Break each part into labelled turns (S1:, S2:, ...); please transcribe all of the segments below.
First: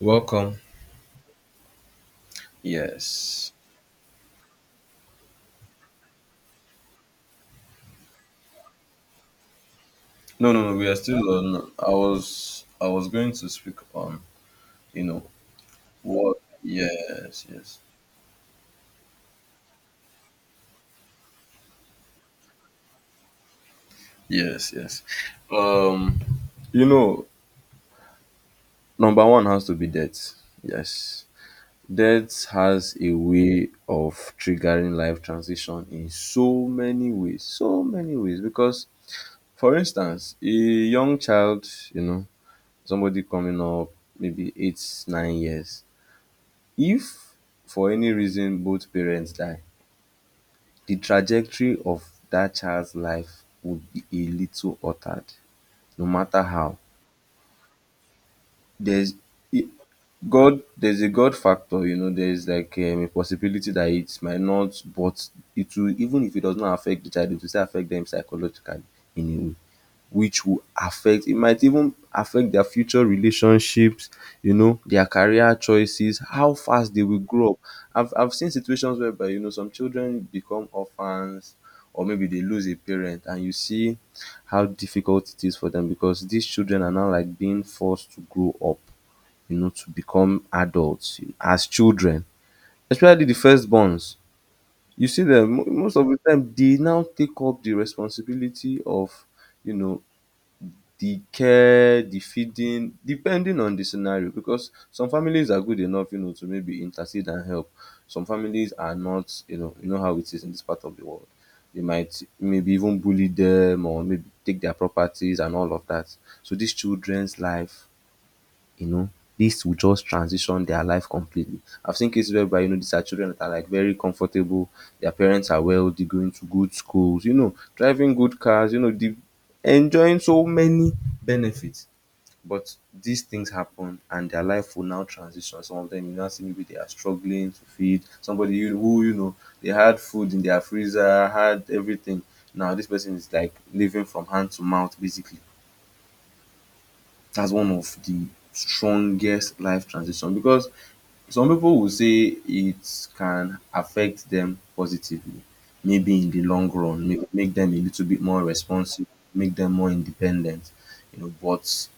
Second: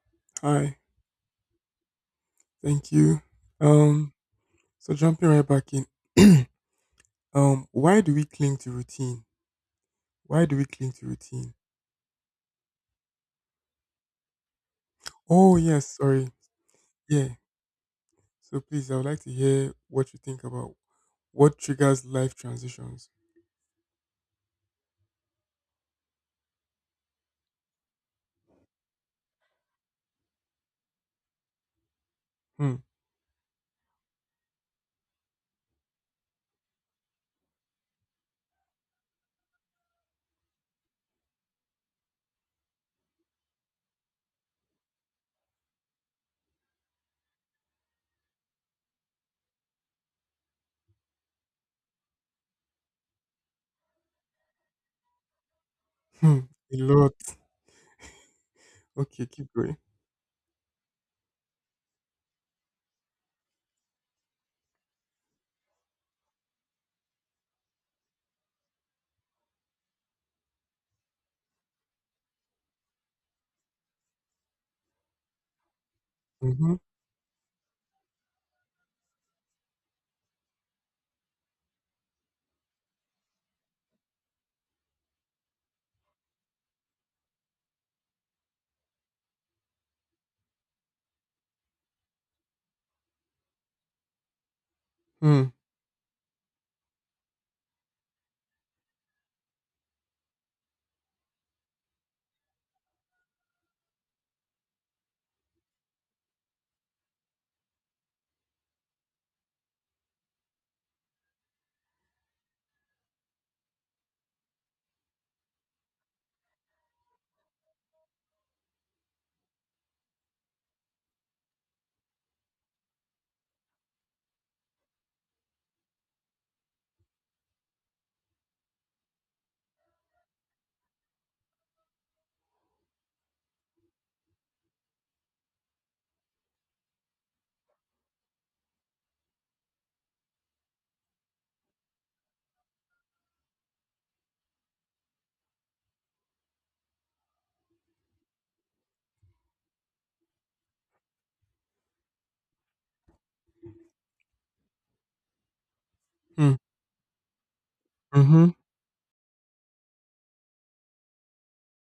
S1: Welcome.
S2: Hi, thank you.
S1: Yes.
S2: Um, so jumping right back in. Why do we cling to routine? Why
S1: No,
S2: do we
S1: no, no. We
S2: cling
S1: are
S2: to
S1: still
S2: routine?
S1: on. I was going to speak on. You know
S2: Oh yes, sorry.
S1: what?
S2: Yeah.
S1: Yes, yes,
S2: So please, I would like to hear what you think about what triggers life transitions.
S1: yes, yes. Um, you know, number one has to be death. Yes, death
S2: Hmm.
S1: has a way of triggering life transition in so many ways, so many ways. Because, for instance, a young child, you know, somebody coming up maybe 8, 9 years. If for any reason both parents die, the trajectory of that child's life would be a little altered no
S2: Hmm.
S1: matter
S2: A
S1: how.
S2: lot.
S1: There's
S2: Okay, keep
S1: i-
S2: going.
S1: God, there's a God factor, there's like a possibility that it might not, but it will. Even if it does not affect the child, it will still affect them psychologically in a way, which will affect it might even affect their future relationships, their career choices, how
S2: Mm-hmm.
S1: fast they will grow up. I've seen situations whereby some children become orphans, or maybe they lose a parent, and you see how difficult it is for them, because these children are now like being forced to grow up, to become adults as children, especially the firstborns. You see them
S2: Hmm.
S1: most of the time they now take up the responsibility of, you know the care, the feeding, depending on the scenario, because some families are good enough, to maybe intercede and help. Some families are not, you know how it is in this part of the world. They might maybe even bully them, or maybe take their properties and all of that. So these children's life, you know, this will just transition their life completely. I've seen cases whereby, these are children that are like very comfortable, their parents are wealthy, going to good schools, driving good cars, enjoying so many benefits. But these things happen and their life will now transition. Some of them, you now see maybe they are struggling to feed somebody who, they had food in their freezer, had everything. Now this person is like living from hand to mouth basically. That's one of the strongest life transition, because some people will say it can affect them positively, maybe in the
S2: Hmm.
S1: long run, make them a little bit more
S2: Mm-hmm.
S1: responsive, make them more independent, but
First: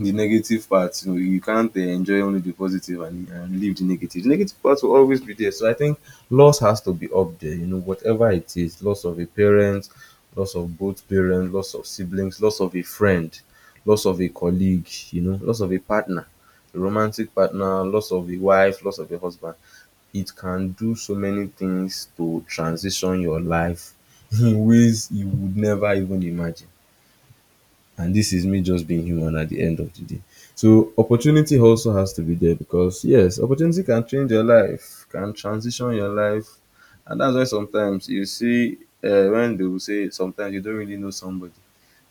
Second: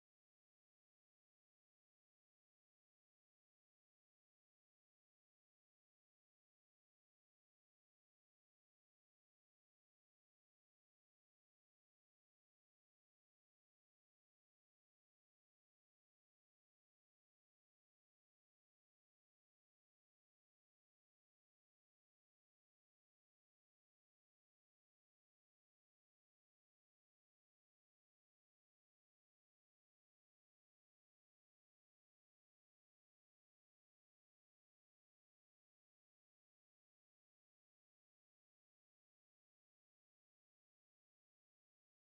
S1: the negative part, you can't enjoy only the positive, and leave The negative part will always be there. So I think loss has to be up there, whatever it is. Loss of a parent, loss of both parents, loss of siblings, loss of a friend, loss of a colleague, loss of a partner, a romantic partner, loss of a wife, loss of a husband. It can do so many things to transition your life, in ways you would never even imagine, and this is me just being human at the end of the day. So opportunity also has to be there, because yes, opportunity can change your life, can transition your life, and that's why sometimes you see, when they will say, sometimes you don't really know somebody,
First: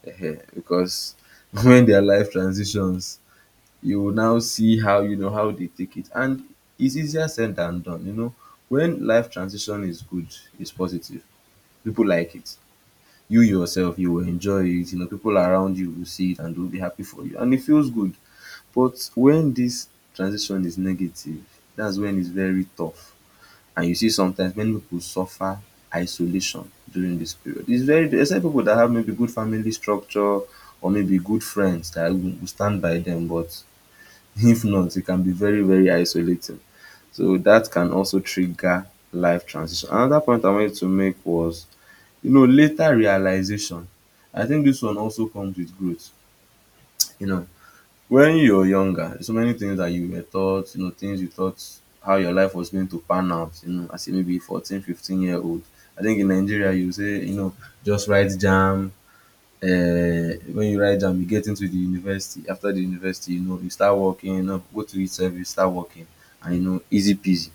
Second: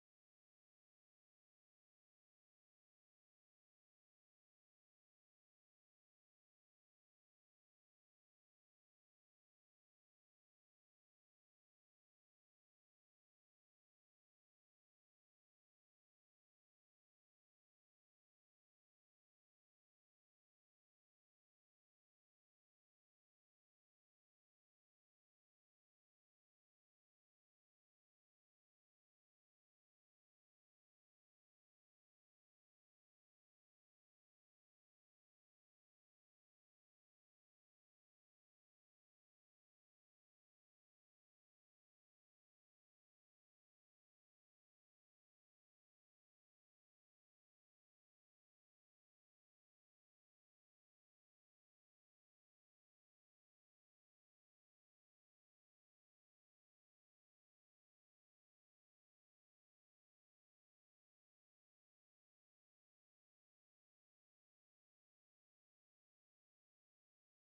S1: because when their life transitions, you will now see, how how they take it, and it's easier said than done. When life transition is good, it's positive, people like it, you yourself you will enjoy it, people around you will see it and will be happy for you, and it feels good. But when this transition is negative, that's when it's very tough, and you see sometimes many people suffer isolation during this period. It's very, except people that have maybe good family structure or maybe good friends that will stand by them, but if not, it can be very, very isolating. So that can also trigger life transition. Another point I wanted to make was, later realization. I think this one also comes with growth. You know when you're younger, so many things that you were taught, things you thought, how your life was going to pan out, as a maybe 14 15 year old. I think in Nigeria you say, just write Jam. When you write Jam, you get into the university. After the university, you start working, go to each service, start working, and easy peasy.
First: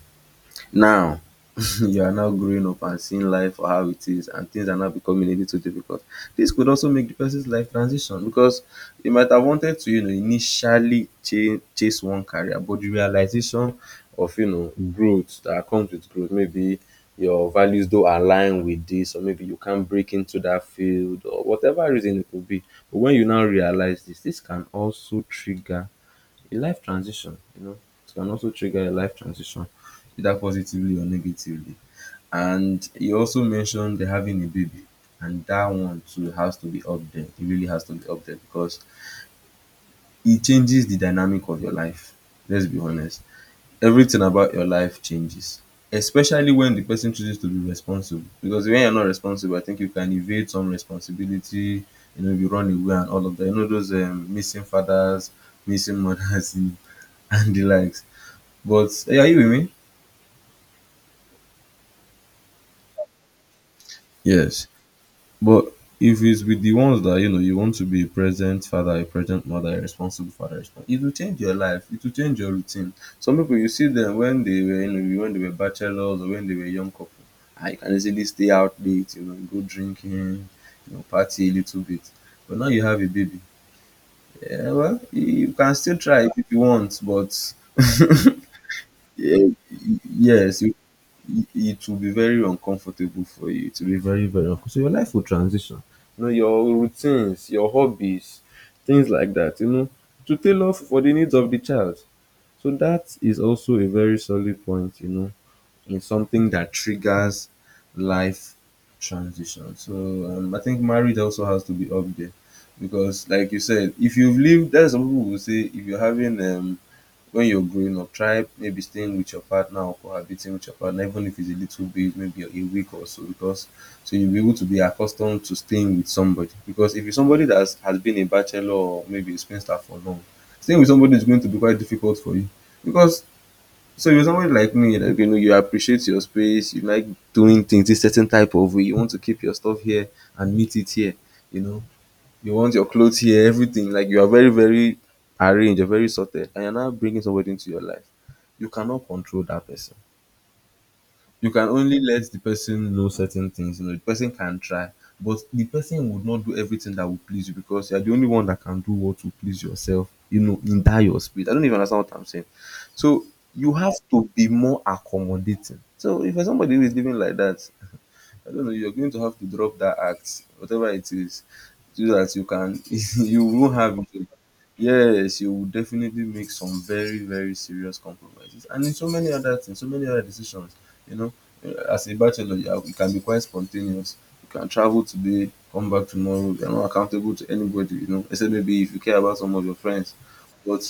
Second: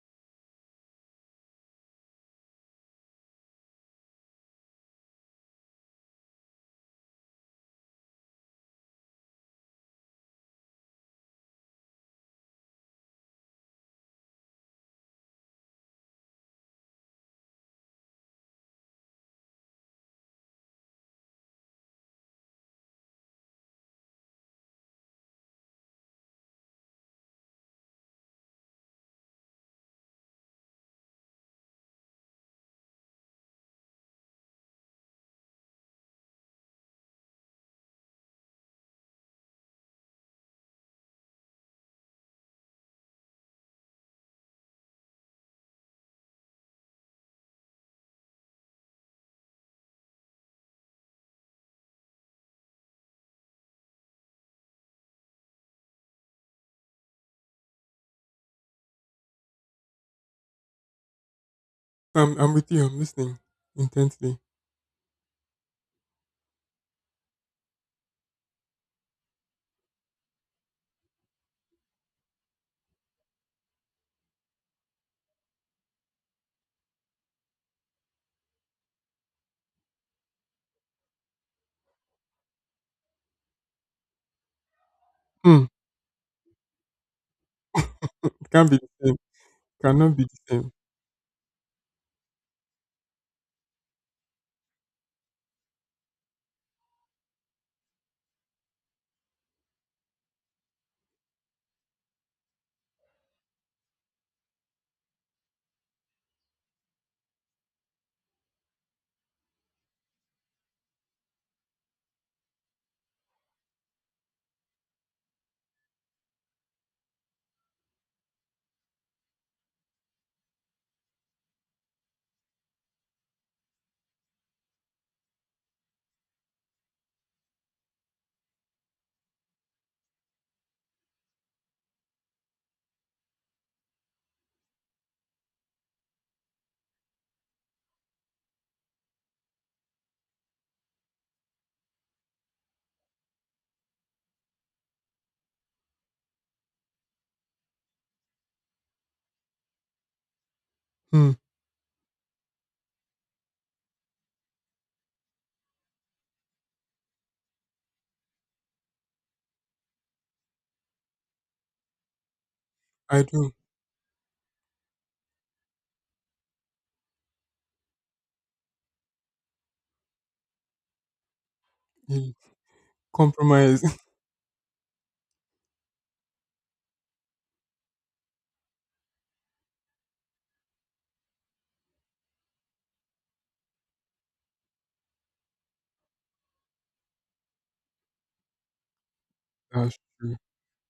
S1: Now you are now growing up and seeing life for how it is, and things are now becoming a little difficult. This could also make the person's life transition, because you might have wanted to, initially chase one career, but the realization of, growth, that comes with growth, maybe your values don't align with this, or maybe you can't break into that field, or whatever reason it could be. But when you now realize this, this can also trigger a life transition, it can also trigger a life transition, either positively or negatively. And you also mentioned the having a baby, and that one too has to be up there. It really has to be up there, because it changes the dynamic of your life. Let's be honest. Everything about your life changes, especially when the person chooses to be responsible. Because when you're not responsible, I think you can evade some responsibility. If you run away and all of that. You know those missing fathers, missing mothers, and the likes. But hey, are you with me?
S2: I'm with you. I'm listening intently.
S1: Yes. But if it's with the ones that you know you want to be a present father, a present mother, a responsible father, it will change your life. It will change your routine. Some people, you see them when they were bachelors, or when they were young couple, I can easily stay out late, go drinking, party a little bit. But now you have a baby. Yeah, well, you
S2: Hmm.
S1: can still try if you want, but
S2: It can't be the same.
S1: yeah,
S2: Cannot be the
S1: yes,
S2: same.
S1: it will be very uncomfortable for you. It will be very, very uncomfortable. So your life will transition. Your routines, your hobbies, things like that, to tailor for the needs of the child. So that is also a very solid point, in something that triggers life transition. So I think marriage also has to be up there, because, like you said, if you've lived, there's some people who say, if you're having, when you're growing up, try maybe staying with your partner, or cohabiting with your partner, even if it's a little bit, maybe a week or so, because so you'll be able to be accustomed to staying with somebody. Because if you're somebody that has been a bachelor or maybe a spinster for long, staying with somebody is going to be quite difficult for you, because so you're somebody like me, like you appreciate your space, you like doing things this certain type of way. You want to keep your stuff here and meet it here, you know. You want your clothes here, everything. Like you are very, very arranged, you're very sorted, and you're now bringing somebody into your life. You cannot control that person.
S2: Hmm.
S1: You can only let the person know certain things. The person can try, but the person would not do everything that will please you, because you're the only one that can do what will please yourself, in that your speed. I don't even understand what I'm saying.
S2: I
S1: So
S2: do.
S1: you have to be more accommodating. So if you're somebody who is living like that, I don't know, you're going to have to drop that act, whatever it is, so
S2: Yeah.
S1: that you can, you won't
S2: Compromise.
S1: have it. Yes, you will definitely make some very, very serious compromises. And in so many other things, so many other decisions, you know, as a bachelor, you can be quite spontaneous. You can travel today, come back tomorrow. You're not accountable to anybody, except maybe if you care about some of your
S2: That's
S1: friends.
S2: true.
S1: But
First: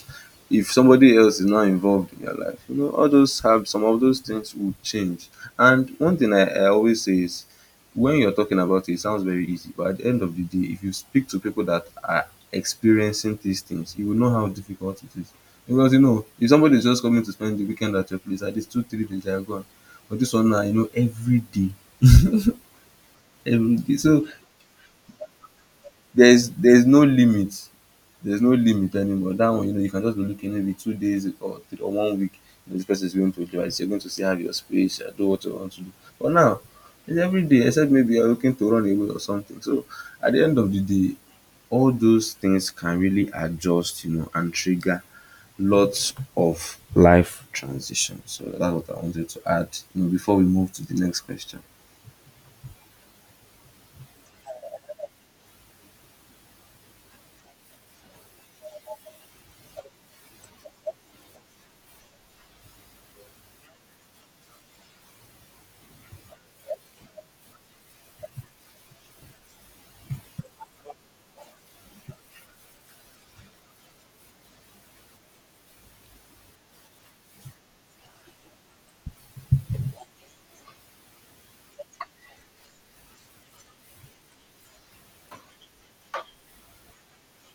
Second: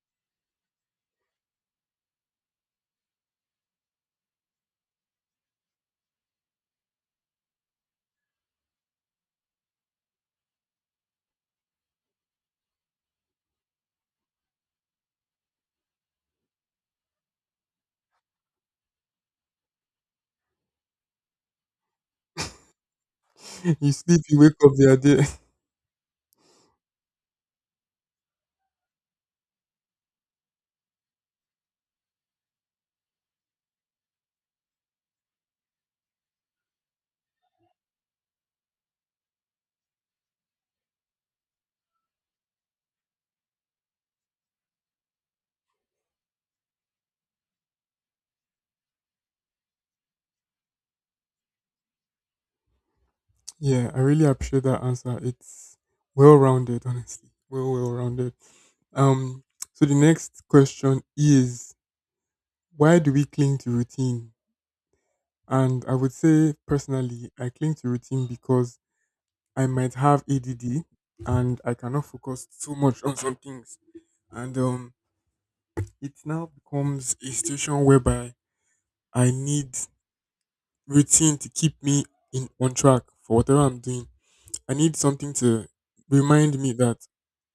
S1: if somebody else is not involved in your life, all those have some of those things will change. And one thing I always say is, when you're talking about it, it sounds very easy, but at the end of the day, if you speak to people that are experiencing these things, you will know how difficult it is. Because, if somebody is just coming to spend the weekend at your place, at least 2, 3 days they are gone. But this one now, every day, every
S2: You
S1: day.
S2: sleep,
S1: So
S2: you wake up, they are there.
S1: there's no limit, there's no limit anymore. That one, you know, you can just be looking maybe two days or three or one week, you know, this person is going to do. You're going to still have your space, I do what you want to do. But now it's every day, except maybe you're looking to run away or something. So at the end of the day, all those things can really adjust, you know, and trigger lots of life transition. So that's what I wanted to add, you know, before we move to the next question.
S2: Yeah, I really appreciate that answer. It's well rounded, honestly. Well rounded. Um, so the next question is, why do we cling to routine? And I would say personally, I cling to routine because I might have ADD and I cannot focus so much on some things. And It now becomes a situation whereby I need routine to keep me in on track for whatever I'm doing. I need something to remind me that,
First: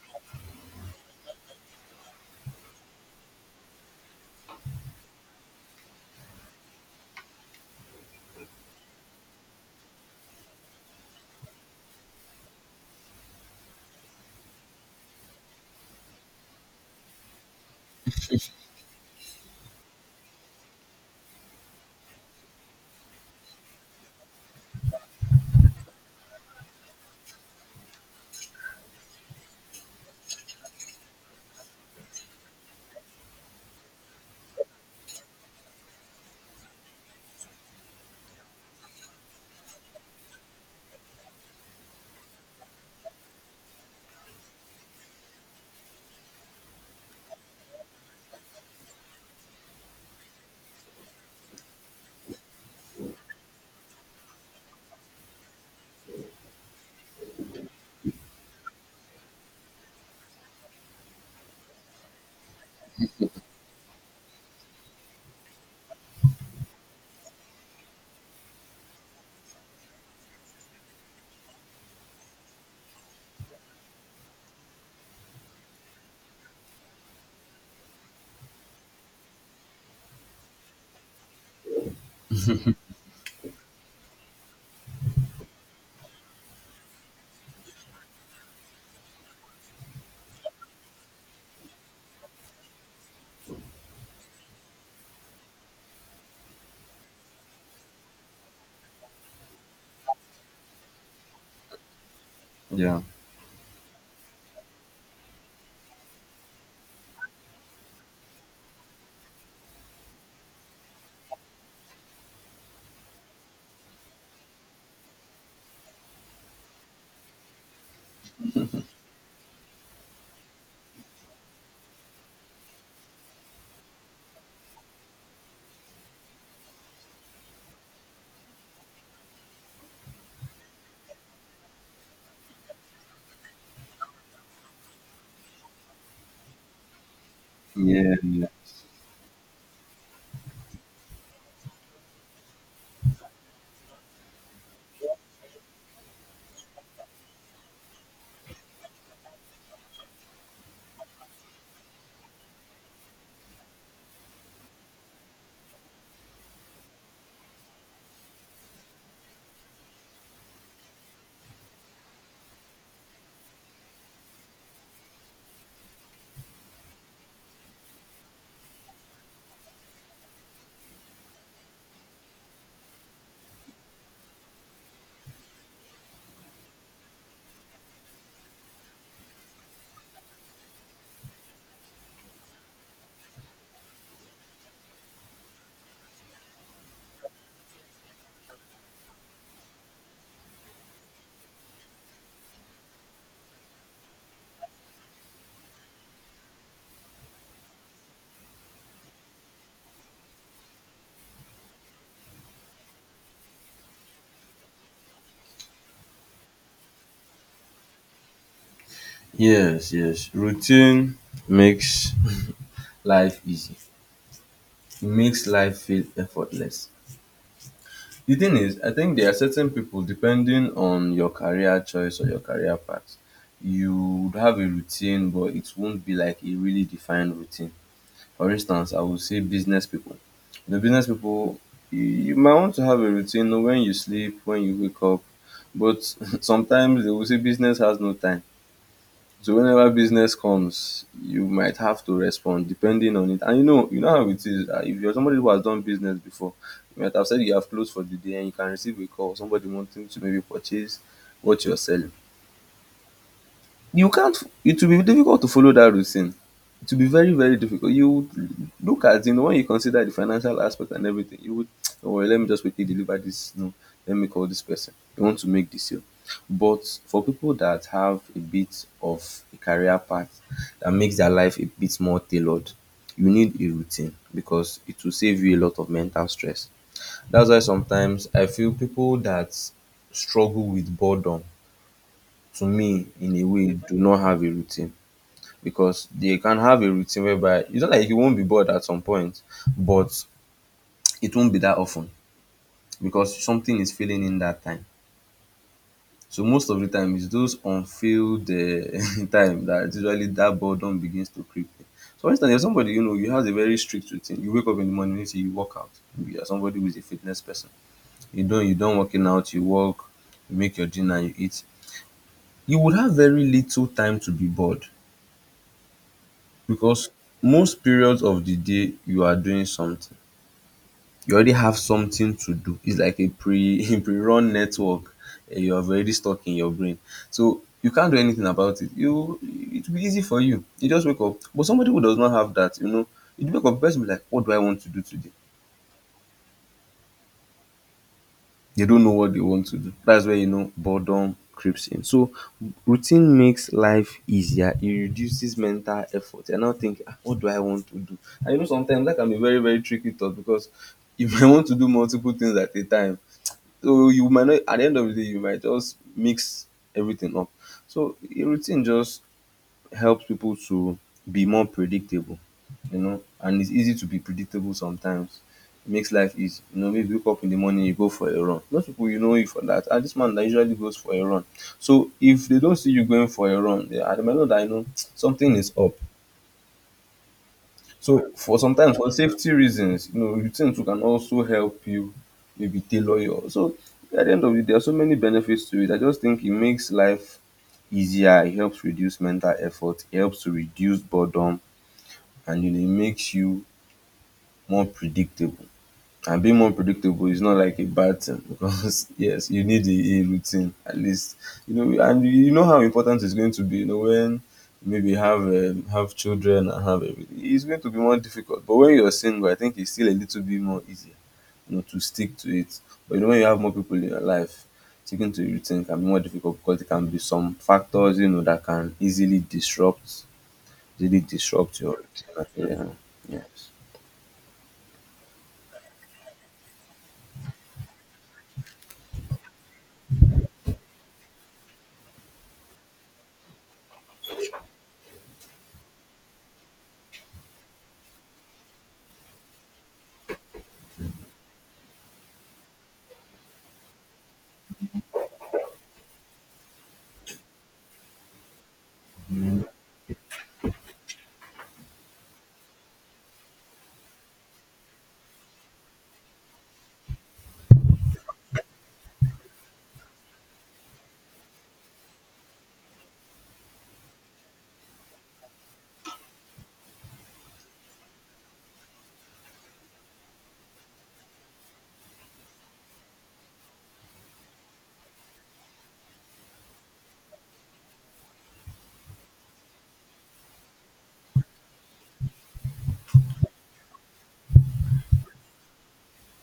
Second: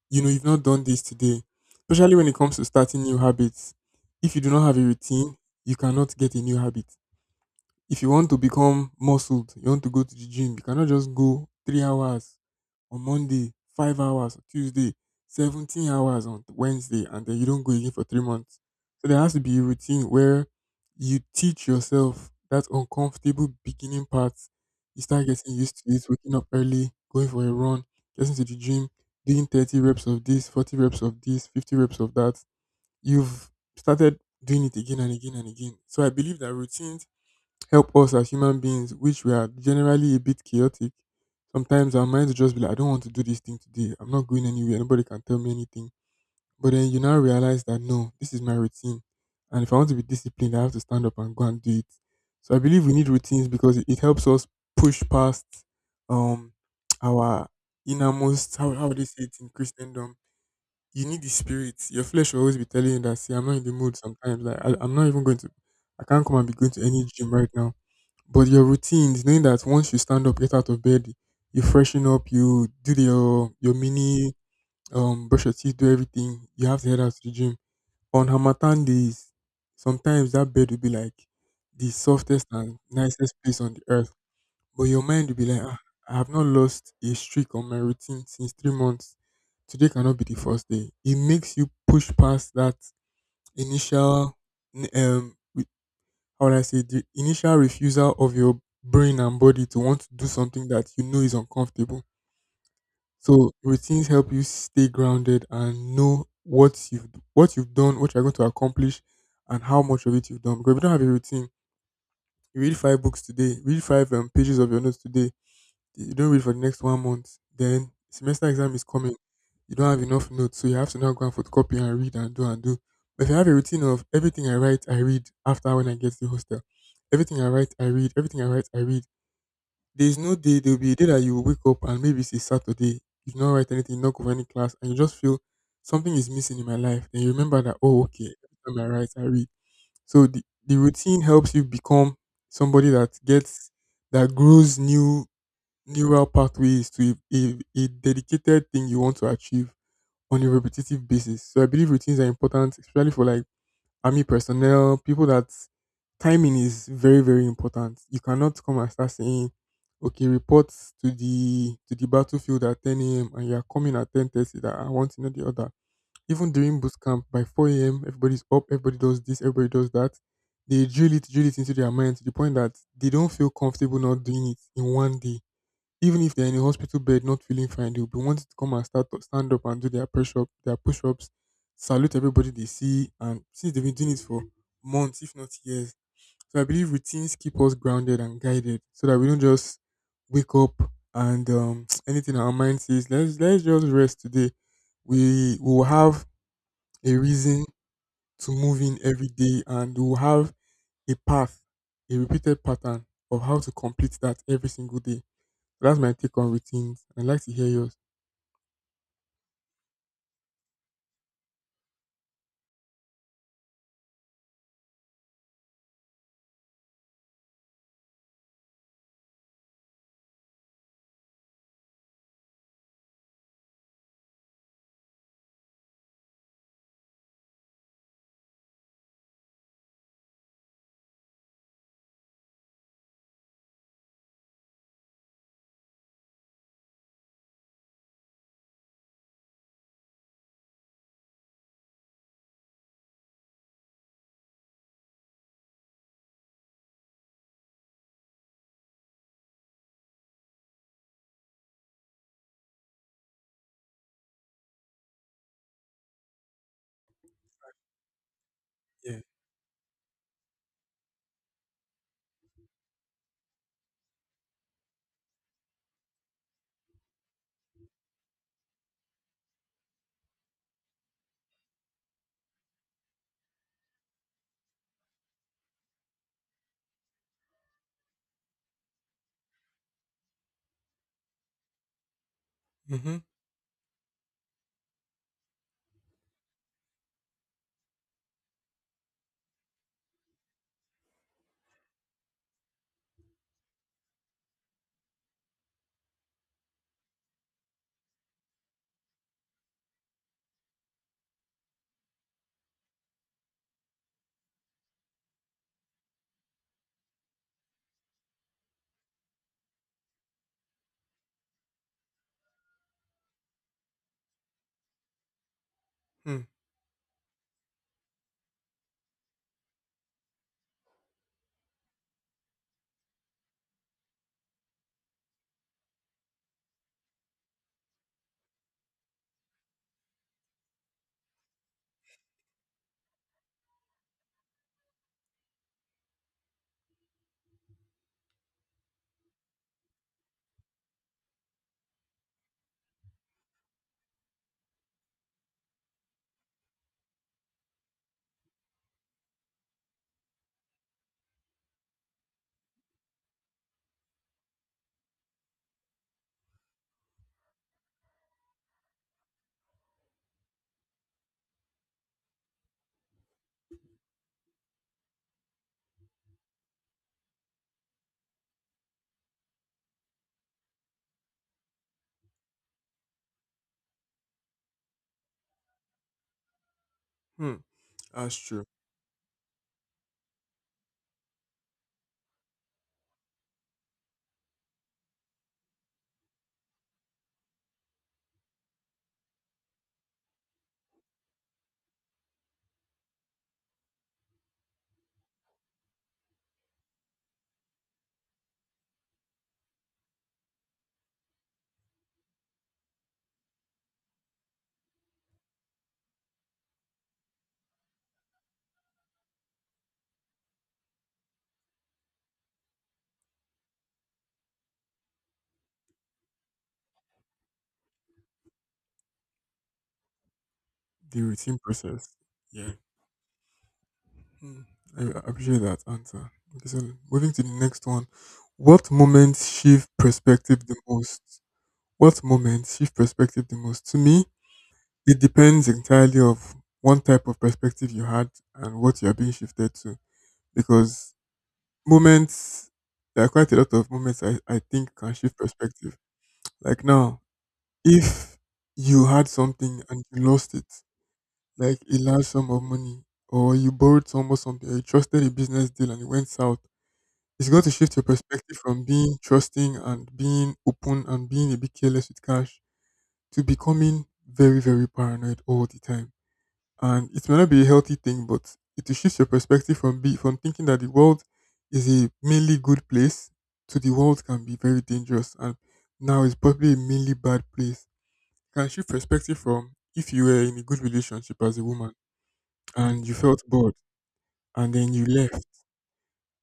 S2: you know, you've not done this today. Especially when it comes to starting new habits. If you do not have a routine, you cannot get a new habit. If you want to become muscled, you want to go to the gym, you cannot just go three hours on Monday, five hours on Tuesday, 17 hours on Wednesday, and then you don't go again for three months. So there has to be a routine where you teach yourself that uncomfortable beginning part. You start getting used to it, waking up early, going for a run, getting to the gym, doing 30 reps of this, 40 reps of this, 50 reps of that. You've started doing it again and again and again. So I believe that routines help us as human beings, which we are generally a bit chaotic. Sometimes our minds will just be like, I don't want to do this thing today. I'm not going anywhere. Nobody can tell me anything. But then you now realize that no, this is my routine. And if I want to be disciplined, I have to stand up and go and do it. So I believe we need routines because it helps us push past um our innermost, how would they say it in Christendom? You need the spirit. Your flesh will always be telling you that, see, I'm not in the mood sometimes. Like I'm not even going to, I can't come and be going to any gym right now, but your routines, knowing that once you stand up, get out of bed, you freshen up, you do your mini, brush your teeth, do everything. You have to head out to the gym. On Hamatan days, sometimes that bed will be like the softest and nicest place on the earth. But your mind will be like, ah, I have not lost a streak on my routine since three months. Today cannot be the first day. It makes you push past that initial n- um how would I say, the initial refusal of your brain and body to want to do something that you know is uncomfortable.
S1: Yeah,
S2: So routines help you stay grounded and know what you've done, what you're going to accomplish, and how much of it you've done. Because if you don't have a routine, you read five books today, read five pages of your notes today, you don't read for the next one month. Then semester exam is coming. You don't have enough notes, so you have to now go and photocopy and read and do and do. But if you have a routine of, everything I write, I read after when I get to the hostel. Everything I write, I read. Everything I write, I read. There is no day. There will be a day that you will wake up and maybe it's a Saturday. You do not write anything, not go for any class, and you just feel something is missing in my life. Then you remember that, oh
S1: yeah.
S2: okay, every time I write, I read. So the routine helps you become somebody that gets that grows new neural pathways to a, a, a dedicated thing you want to achieve on a repetitive basis. So I believe routines are important, especially for like army personnel, people that timing is very important. You cannot come and start saying, okay, reports to the battlefield at 10 a.m. and you're coming at 10:30, that I want to know the other. Even during boot camp by 4 a.m., everybody's up, everybody does this, everybody does that. They drill it into their mind to the point that they don't feel comfortable not doing it in one day, even if they're in a hospital bed not feeling fine, they'll be wanting to come and start stand up and do their push ups, salute everybody they see, and since they've been doing it for months, if not years. So I believe routines keep us grounded and guided, so that we don't just wake up and anything our mind says, let's just rest today. We will have a reason to move in every day, and we'll have a path, a repeated pattern of how to complete that every single day. That's my take on routines. I'd like to hear yours.
S1: Yes, yes. Routine makes life easy. It makes life feel effortless. The thing is, I think there are certain people, depending on your career choice or your career path, you would have a routine, but it won't be like a really defined routine. For instance, I would say business people. You know, business people, you might want to have a routine, you know, when you sleep, when you wake up, but sometimes they will say business has no time. So whenever business comes, you might have to respond depending on it. And you know how it is. If you're somebody who has done business before, you might have said you have closed for the day and you can receive a call, somebody wanting to maybe purchase what you're selling. You can't, it will be difficult to follow that routine. It will be very, very difficult. You would look
S2: Yeah.
S1: at, you know, when you consider the financial aspect and everything, you would, oh well, let me just quickly deliver this. No, let me call this person, you want to make this sale. But for people that have a bit of a career path that makes their life a bit more tailored, you need a routine because it will save you a lot of mental stress. That's why sometimes I feel people that struggle with boredom, to me,
S2: Mm-hmm.
S1: in a way, do not have a routine. Because they can have a routine whereby it's not like you won't be bored at some point, but it won't be that often because something is filling in that time. So most of the time, it's those unfilled time that usually that boredom begins to creep in. So, for instance, if somebody, you know, you have a very strict routine, you wake up in the morning, say you work out. Maybe you're somebody who is a fitness person. You don't working out, you walk, you make your dinner, you eat. You would have very little time to be bored
S2: Hmm.
S1: because most periods of the day you are doing something. You already have something to do. It's like a pre pre-run network, eh, you have already stuck in your brain. So you can't do anything about it. You, it will be easy for you. You just wake up. But somebody who does not have that, you know, you wake up, the person be like, what do I want to do today? They don't know what they want to do. That's where, you know, boredom creeps in. So routine makes life easier. It reduces mental effort. You're not thinking, "Ah, what do I want to do?" And you know sometimes that can be very, very tricky thought because if I want to do multiple things at a time. So you might not, at the end of the day, you might just mix everything up. So a routine just helps people to be more predictable, you know, and it's easy to be predictable sometimes. It makes life easy. You know, maybe you wake up in the morning, you go for a run. Most people, you know, you for that. And this man that usually goes for a run. So if they don't see you going for a run, they might know that, you know, something is up.
S2: Hmm.
S1: So
S2: That's
S1: for
S2: true.
S1: sometimes for safety reasons, you know, routines can also help you maybe tailor your, so at the end of the day there are so many benefits to it. I just think it makes life easier, it helps reduce mental effort, it helps to reduce boredom, and you know, it makes you more predictable. And being more predictable is not like a bad thing because yes, you need a routine at least. You know, and you know how important it's going to be, you know, when maybe have children and have everything, it's going to be more difficult. But when you're single, I think it's still a little bit more easier, you know, to stick to it. But you know, when you have more people in your life, sticking to a routine can be more difficult because it can be some factors, you know, that can easily disrupt, easily
S2: The routine
S1: disrupt your
S2: process.
S1: routine.
S2: Yeah.
S1: Yeah, yes.
S2: Hmm. I appreciate that answer. Okay, so moving to the next one. What moments shift perspective the most? What moments shift perspective the most? To me, it depends entirely of one type of perspective you had and what you're being shifted to. Because moments, there are quite a lot of moments I think can shift perspective. Like now, if you had something and you lost it, like a large sum of money, or you borrowed someone something, or you trusted a business deal and it went south, it's going to shift your perspective from being trusting and being open and being a bit careless with cash to becoming very paranoid all the time. And it may not be a healthy thing, but it will shift your perspective from be from thinking that the world is a mainly good place, to the world can be very dangerous and now it's probably a mainly bad place. Can shift perspective from, if you were in a good relationship as a woman and you felt bored and then you left,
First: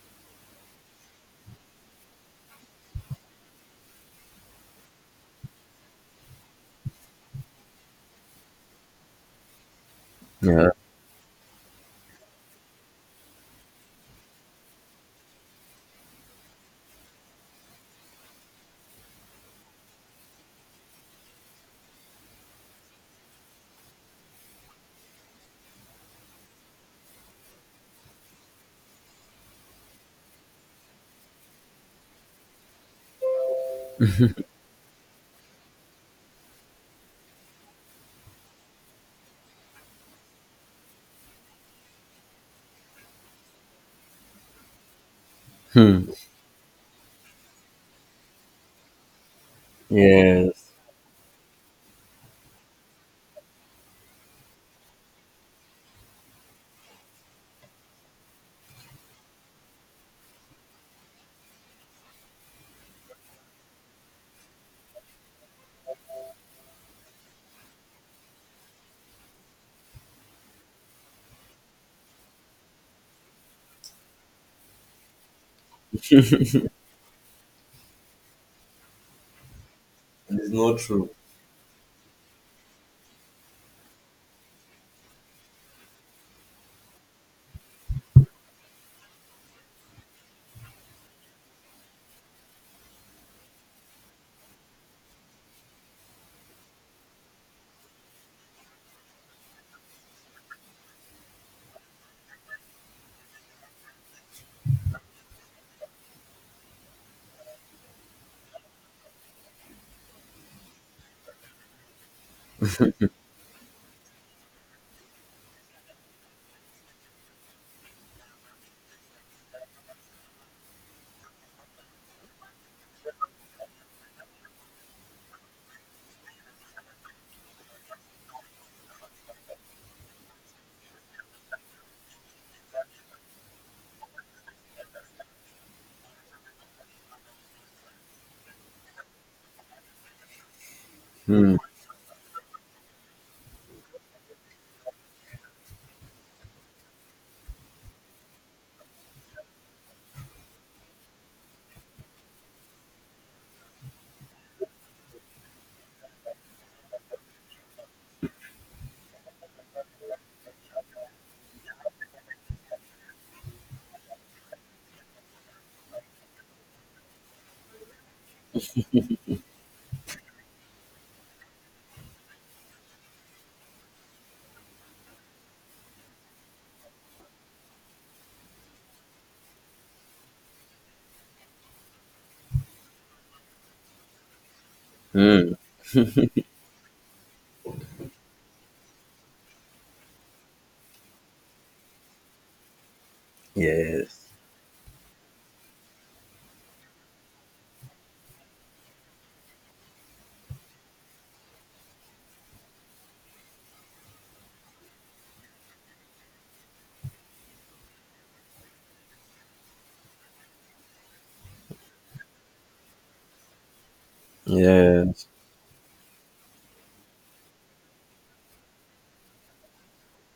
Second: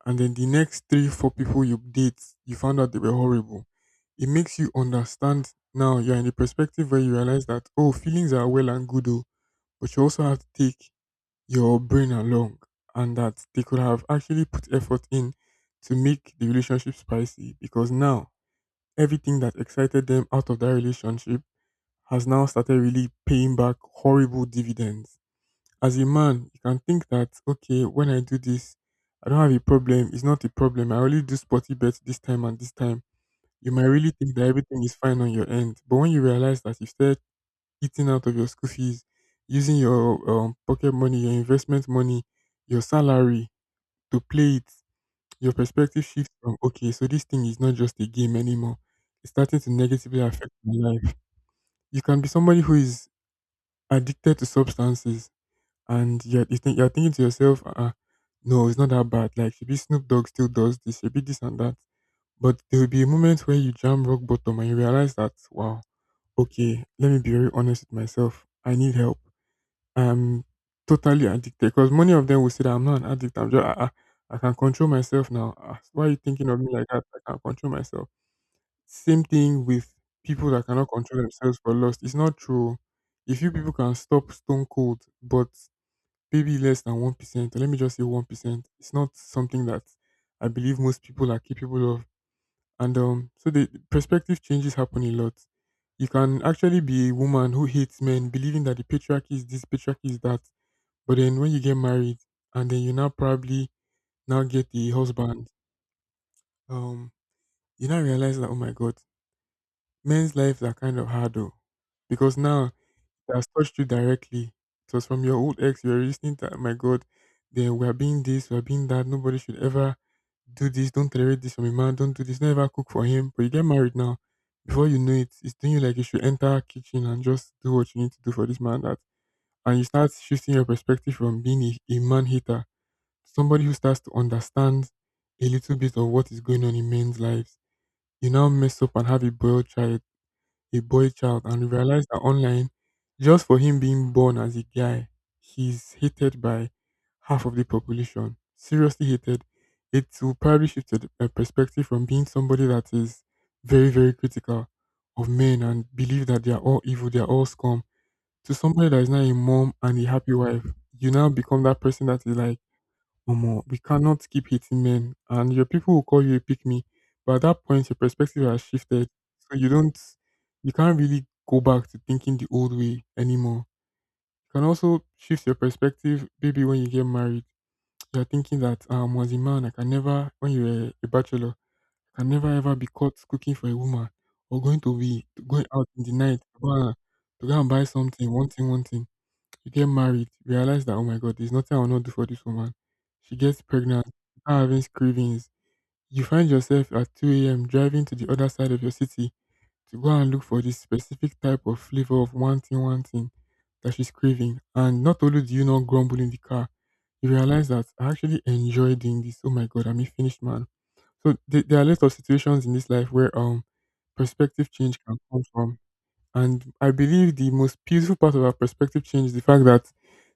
S2: and then the next three, four people you date, you found out they were horrible. It makes you understand now you're in a perspective where you realize that, oh, feelings are well and good, oh, but you also have to
S1: Yeah.
S2: take your brain along, and that they could have actually put effort in to make the relationship spicy, because now everything that excited them out of that relationship has now started really paying back horrible dividends. As a man, you can think that, okay, when I do this, I don't have a problem. It's not a problem. I only do sporty bets this time and this time. You might really think that everything is fine on your end. But when you realize that you start eating out of your school fees, using your pocket money, your investment money, your salary to play it, your perspective shifts from, okay, so this thing is not just a game anymore. It's starting to negatively affect
S1: Yes.
S2: my life. You can be somebody who is addicted to substances and you're thinking to yourself, no, it's not that bad. Like, maybe Snoop Dogg still does this, maybe this and that. But there will be a moment where you jam rock bottom and you realize that, wow, okay, let me be very honest with myself. I need help. I'm totally addicted, because many of them will say that I'm not an addict. I'm just, I can control myself now. Ah, why are you thinking of me like that? I can control myself. Same thing with people
S1: It's
S2: that
S1: not
S2: cannot
S1: true.
S2: control themselves for lust. It's not true. A few people can stop stone cold, but maybe less than 1%. Let me just say 1%. It's not something that I believe most people are capable of. And So the perspective changes happen a lot. You can actually be a woman who hates men, believing that the patriarchy is this, patriarchy is that. But then when you get married, and then you now probably now get the husband, um, you now realize that, oh my God, men's lives are kind of hard though, because now it has touched you directly. It was from your old ex. You are listening to, my God, they were being this, we are being that. Nobody should ever do this. Don't tolerate this from a man. Don't do this. Never cook for him. But you get married now. Before you know it, it's doing you like you should enter kitchen and just do what you need to do for this man. That and you start shifting your perspective from being a man hater to somebody who starts to understand a little bit of what is going on in men's lives. You now mess up and have a boiled child a boy child
S1: Hmm.
S2: and realized that online, just for him being born as a guy, he's hated by half of the population. Seriously hated. It will probably shift the perspective from being somebody that is very, very critical of men and believe that they are all evil, they are all scum, to somebody that is now a mom and a happy wife. You now become that person that is like, Omo, we cannot keep hitting men, and your people will call you a pick me. But at that point, your perspective has shifted, so you don't, you can't really go back to thinking the old way anymore. You can also shift your perspective, maybe when you get married. You're thinking that, as a man, I can never, when you were a bachelor, I can never ever be caught cooking for a woman or going to be
S1: Mm.
S2: going out in the night to go and buy something, one thing, one thing. You get married, you realize that, oh my God, there's nothing I will not do for this woman. She gets pregnant,
S1: Yes.
S2: you start having cravings. You find yourself at 2 a.m. driving to the other side of your city to go and look for this specific type of flavor of one thing that she's craving. And not only do you not grumble in the car, you realize that I actually enjoy doing this. Oh my God, I'm a finished man. So there are lots of situations in this life where perspective change can
S1: Yes.
S2: come from, and I believe the most beautiful part of our perspective change is the fact that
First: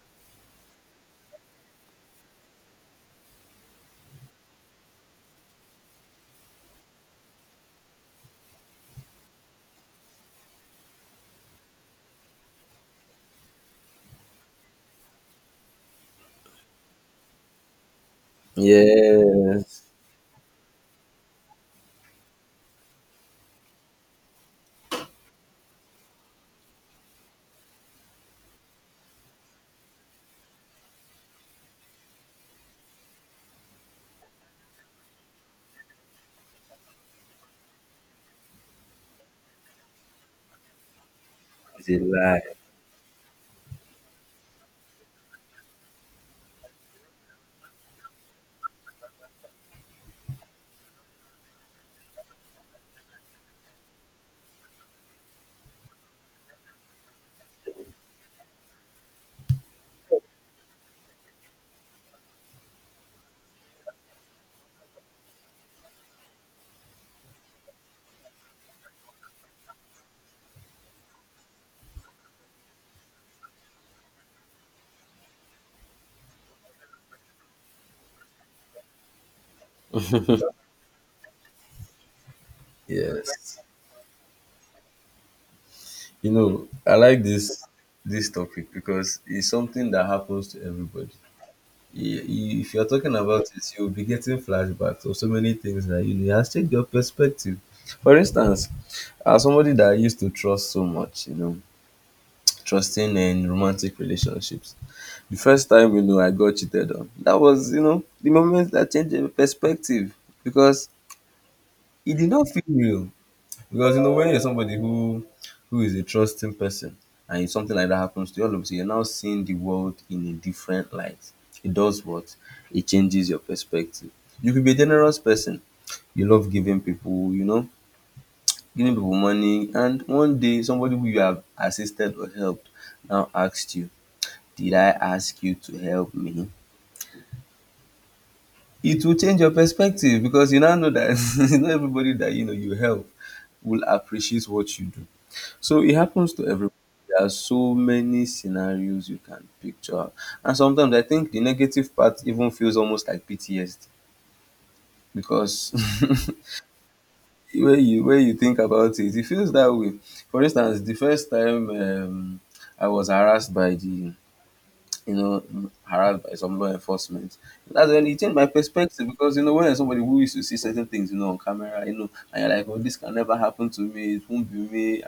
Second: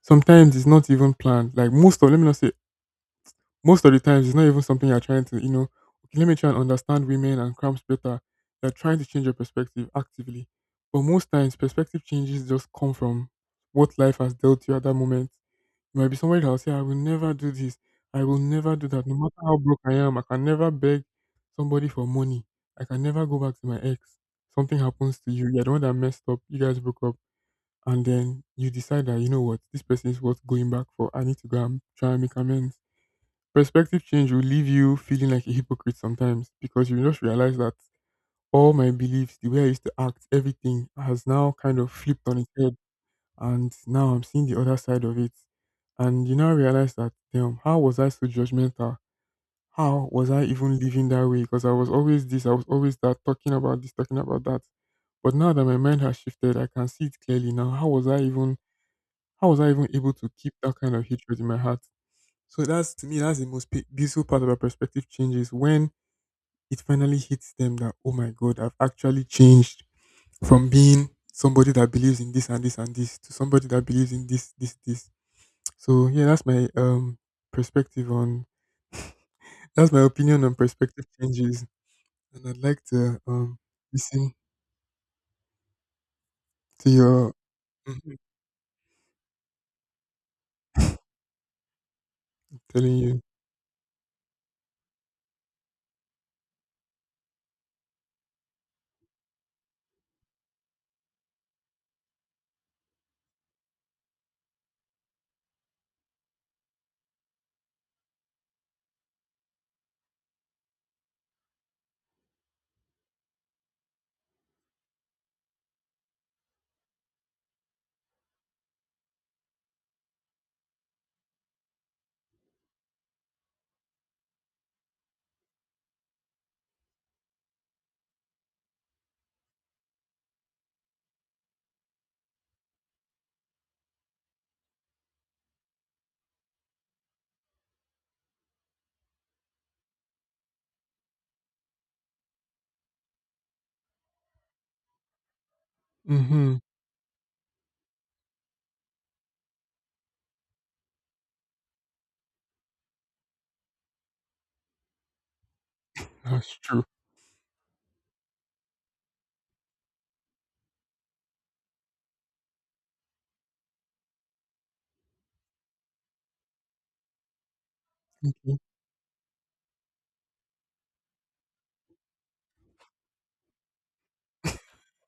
S2: sometimes it's not even planned. Like most of the times it's not even something you're trying to, you know, okay, let me try and understand women and cramps better. You're trying to change your perspective actively. But most times, perspective changes just come from what life has dealt you at that moment. There might be somebody that will say, I will never do this. I will never do that. No matter how broke
S1: Yes.
S2: I am, I can never beg somebody for money. I can never go back to my ex. Something happens to you. You're the one that messed up. You guys broke up. And then you decide that, you know what, this person is worth going back for. I need to go and try and make amends. Perspective change will leave you feeling like a hypocrite sometimes because you just realize that all my beliefs, the way I used to act, everything has now kind
S1: It's
S2: of
S1: a
S2: flipped on
S1: lie.
S2: its head, and now I'm seeing the other side of it. And you now realize that, damn, how was I so judgmental? How was I even living that way? Because I was always this, I was always that, talking about this, talking about that. But now that my mind has shifted, I can see it clearly now. How was I even able to keep that kind of hatred in my heart? So that's to me, that's the most beautiful part about perspective changes when it finally hits them that, oh my God, I've actually changed from being somebody that believes in this and this and this to somebody that believes in this, this, this. So yeah, that's my perspective on that's my opinion on perspective changes, and I'd like to
S1: Yes.
S2: listen
S1: You know,
S2: to
S1: I like
S2: your
S1: this
S2: Mhm,
S1: this topic because it's something that happens to everybody. If you're
S2: telling
S1: talking
S2: you.
S1: about it, you'll be getting flashbacks of so many things that, you know, it has changed your perspective. For instance, as somebody that I used to trust so much, you know, trusting in romantic relationships. The first time, you know, I got cheated on, that was, you know, the moment that changed my perspective. Because it did not feel real, because you know when you're somebody who is a trusting person, and something like that happens to you, all of a sudden you're now seeing the world in a different light. It does what? It changes your perspective. You could be a generous person. You love giving people, you know, giving people money, and one day somebody who you have assisted or helped now asked you, "Did I ask you to help me?" It will change your perspective because you now know that not everybody that, you know, you help will appreciate what you do. So it happens to
S2: Mm-hmm,
S1: everyone. There are so many scenarios you can picture. And sometimes I think the negative part even feels almost like PTSD because
S2: that's true.
S1: when you, when you think about it, it feels that way. For instance, the first time I was harassed by the, you know, harassed by some law enforcement. That's when it changed my
S2: Okay.
S1: perspective. Because, you know, when somebody who used to see certain things, you know, on camera, you know, and you're like, oh, this can never happen to me. It won't be me.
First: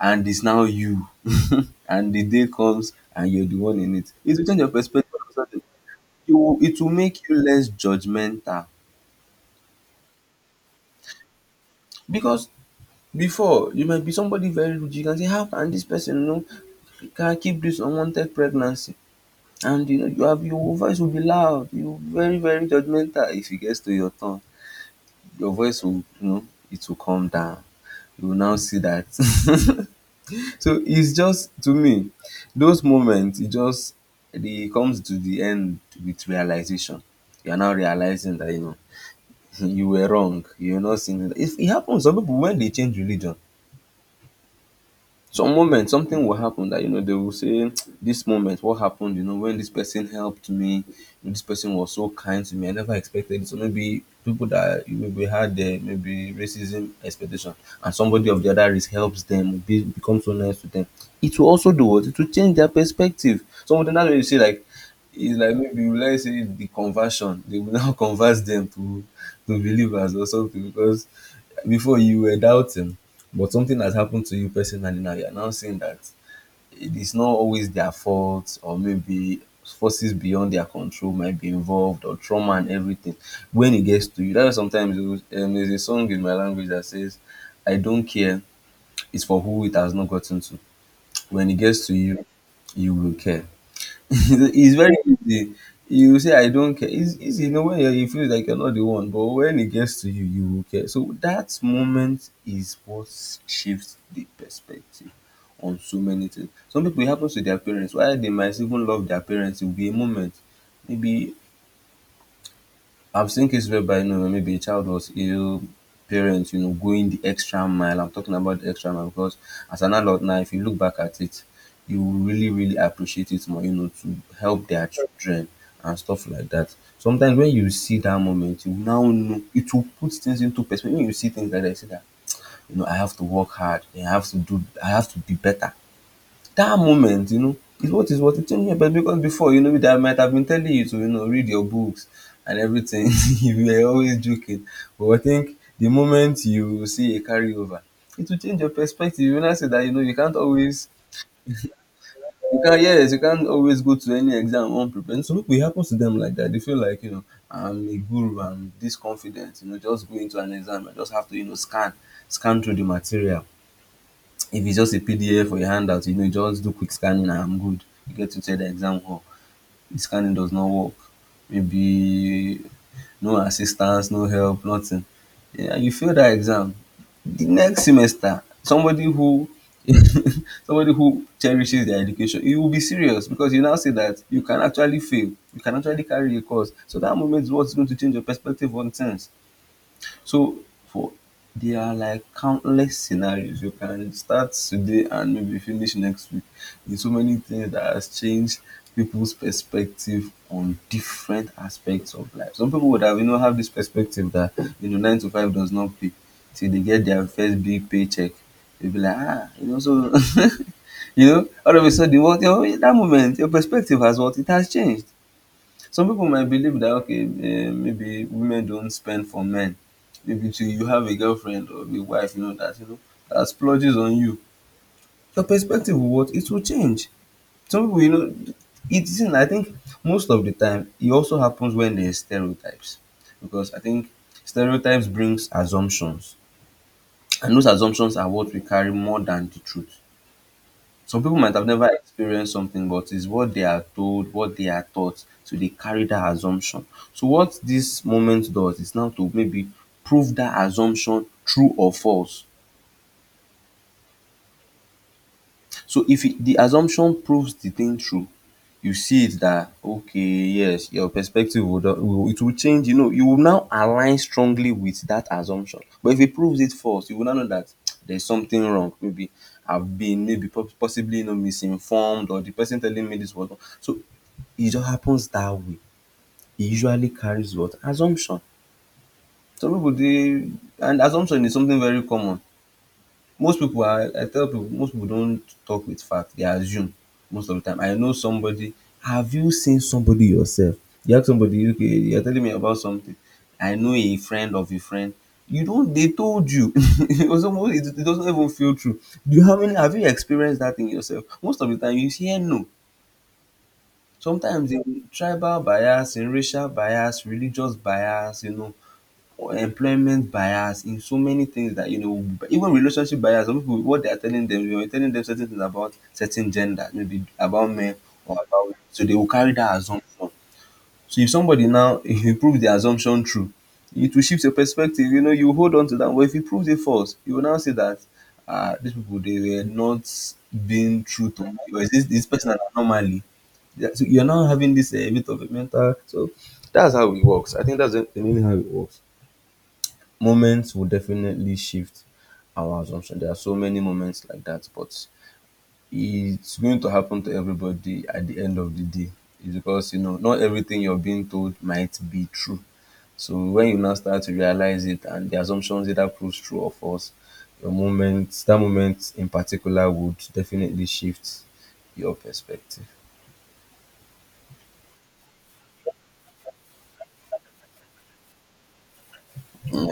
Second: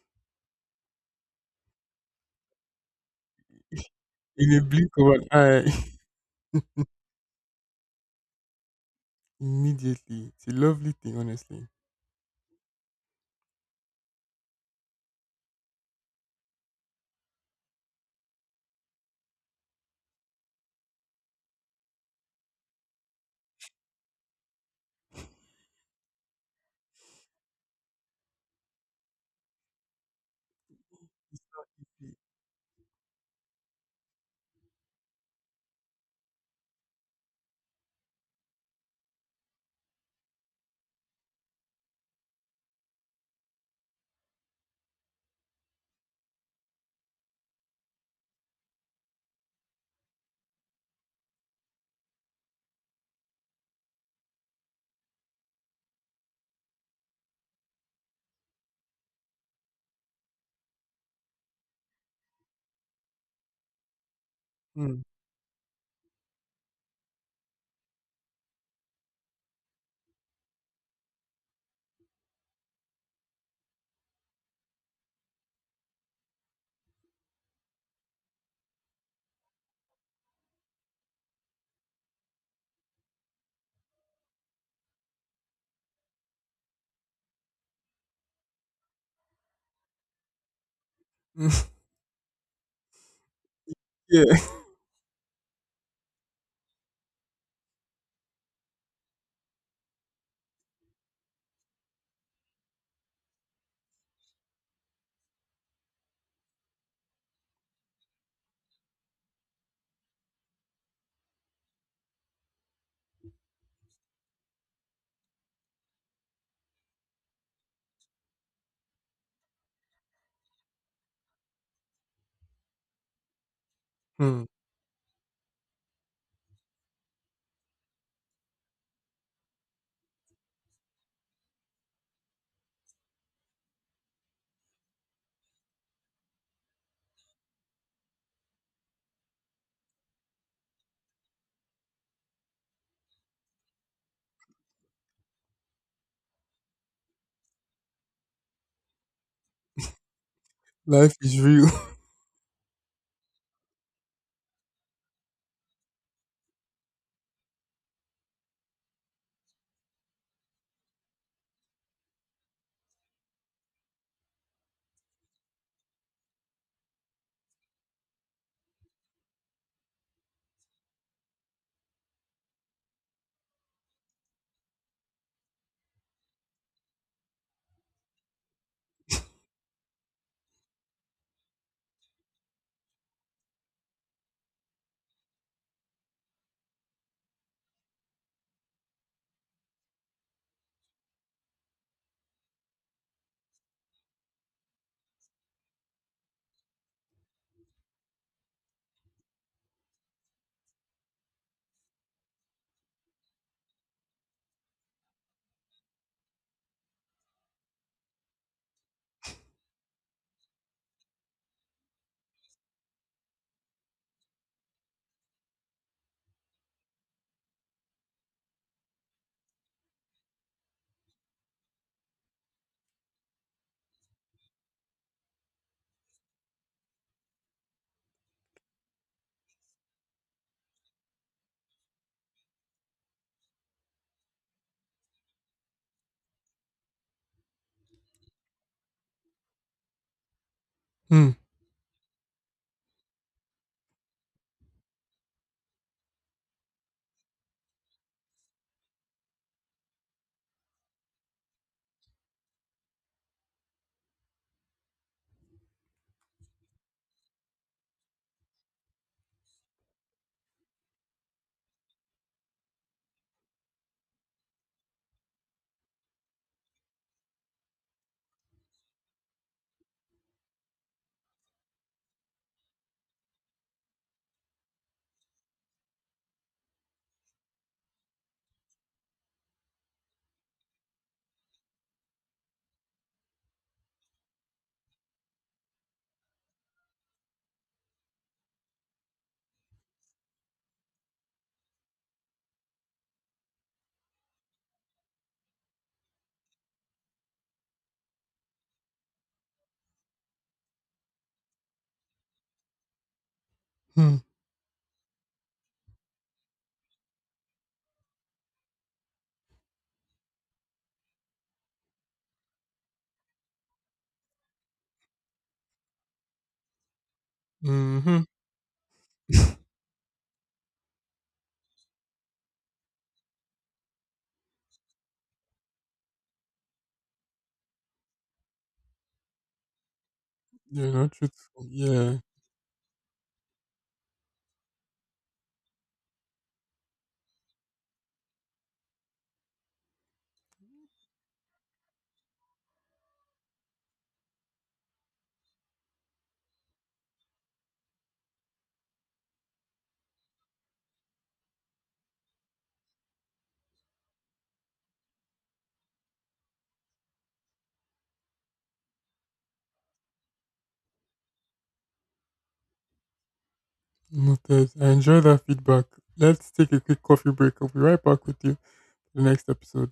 S1: And it's now you. And the day comes and you're the one in it. It will
S2: In
S1: change
S2: a
S1: your
S2: blink of
S1: perspective, all
S2: an
S1: of a sudden.
S2: eye,
S1: It will make you less judgmental.
S2: immediately. It's a lovely thing, honestly.
S1: Because before, you might be somebody very rude. You can say, how can this person, you know, can keep this unwanted pregnancy? And you know, you have, your voice will be loud. You're very, very judgmental. If it gets to your tongue, your voice will, you know, it will calm down. You will now see that. So it's just, to me, those moments e just dey comes to the end with realization. You are now realizing that, you know, you were wrong. You know if e happens, some pipu wen dey change religion, some moment something will happen that, you know, they will say this moment what happened, you know, when this person helped me, this person was so kind to me, I never expected it. So maybe people that you maybe had maybe racism expectation, and somebody of the other race helps them be, become so nice to them, it will also do what, it will change their perspective, some of them. That's why you see like
S2: Mm.
S1: it's like maybe, let's say, the conversion, they will now convert them to believers or something. Because before you were doubting, but something has happened to you personally now. You're now saying that it is not always their fault, or maybe forces beyond their control might be involved, or trauma and everything. When it gets to you, that's why sometimes it there's a song in my language that says, I don't care, it's for who it has not gotten to. When it gets to you, you will care.
S2: yeah,
S1: It's very easy. You say I don't care. It's easy. You know when you're, you feel like you're not the one, but when it gets to you, you will care. So that moment is what shifts the perspective on so many things. Some people it happens to their parents. Why, they might even love their parents, it will be a moment. Maybe I've seen cases whereby, you know, maybe a child was ill, parents, you know, going the extra mile. I'm talking about the extra mile because as an adult now, if you look back at it, you will really, really appreciate it more. You know, to
S2: Mm.
S1: help their children and stuff like that. Sometimes when you see that moment, you now know it will put things into perspective. When you see things like that, you see that you know I have to work hard. I have to do. I have to be better that moment, you know, is what it changed me. But because before, you know, that I might have been telling you to, you know, read your books and everything. You were always joking. But I think the moment you see a carryover, it will change your perspective. You know, I say that you know you can't always
S2: Life is real.
S1: you can't yes, you can't always go to any exam unprepared. And so people, it happens to them like that. They feel like, you know, I'm a guru, I'm this confident, you know, just go into an exam. I just have to, you know, scan through the material. If it's just a PDF or a handout, you know, you just do quick scanning and I'm good. You get to the exam hall. The scanning does not work. Maybe no assistance, no help, nothing. Yeah, you fail that exam. The next semester, somebody who somebody who cherishes their education, you will be serious because you now say that you can actually fail, you can actually carry a course. So that moment is what's going to change your perspective on things. So for there are like countless scenarios. You can start today and maybe finish next week. There's so many things that has changed people's perspective on different aspects of life. Some people would have you know have this perspective that you know nine to five does not pay till they get their first big paycheck. They'll be like, ah, you know, so you know, all of a sudden what you know, in that moment your perspective has what it has changed. Some people might believe that okay, eh, maybe women don't spend for men. Maybe till you have a girlfriend or a wife, you know that splurges on you. Your perspective will what it will change. Some people, you know, it's in, I think most of the time it also happens when there's stereotypes, because I think stereotypes brings assumptions, and those assumptions are what we carry more than the truth. Some
S2: Mm.
S1: people might have never experienced something, but it's what they are told, what they are taught, so they carry that assumption. So what this moment does is now to maybe prove that assumption true or false. So if it, the assumption proves the thing true, you see it that okay, yes, your perspective will, will it will change. You know, you will now align strongly with that assumption. But if it proves it false, you will now know that there's something wrong. Maybe I've been maybe possibly you know misinformed, or the person telling me this was wrong. So e just happens that way, e usually carries what assumption. Some people dey and assumption is something very common. Most people are I tell people most people don't talk with fact, they assume most of the time. I know somebody, have you seen somebody yourself? You ask somebody okay you are telling me about something I know a friend of a friend you don't they told you it was almost. It doesn't even feel true. Do you have any have you experienced that thing yourself? Most of the time you hear no.
S2: Mm.
S1: Sometimes in tribal bias, in racial bias, religious bias, you know, or employment bias, in so many things that, you know, even relationship bias, some people, what they are telling them, you're telling them certain things about certain gender, maybe about men
S2: Mm-hmm.
S1: or about women. So they will carry that assumption. So if somebody now if you prove the assumption true, it will shift your perspective. You know, you hold on to that. But if you prove it false, you will now say that ah, these people they were not
S2: You're
S1: being
S2: not
S1: true to me,
S2: truthful.
S1: or is this
S2: Yeah,
S1: this person an anomaly? Yeah, so you're now having this a bit of a mental. So that's how it works. I think that's the mainly how it works. Moments will definitely shift our assumption. There are so many moments like that, but it's going to happen to everybody at the end of the day. It's because you know not everything you're being told might be true, so when you now start to realize it and the assumptions either proves true or false, your moment, that moment in particular would definitely shift your perspective.
S2: noted. I enjoy that feedback. Let's take a quick coffee break. I'll be right back with you. To the next episode.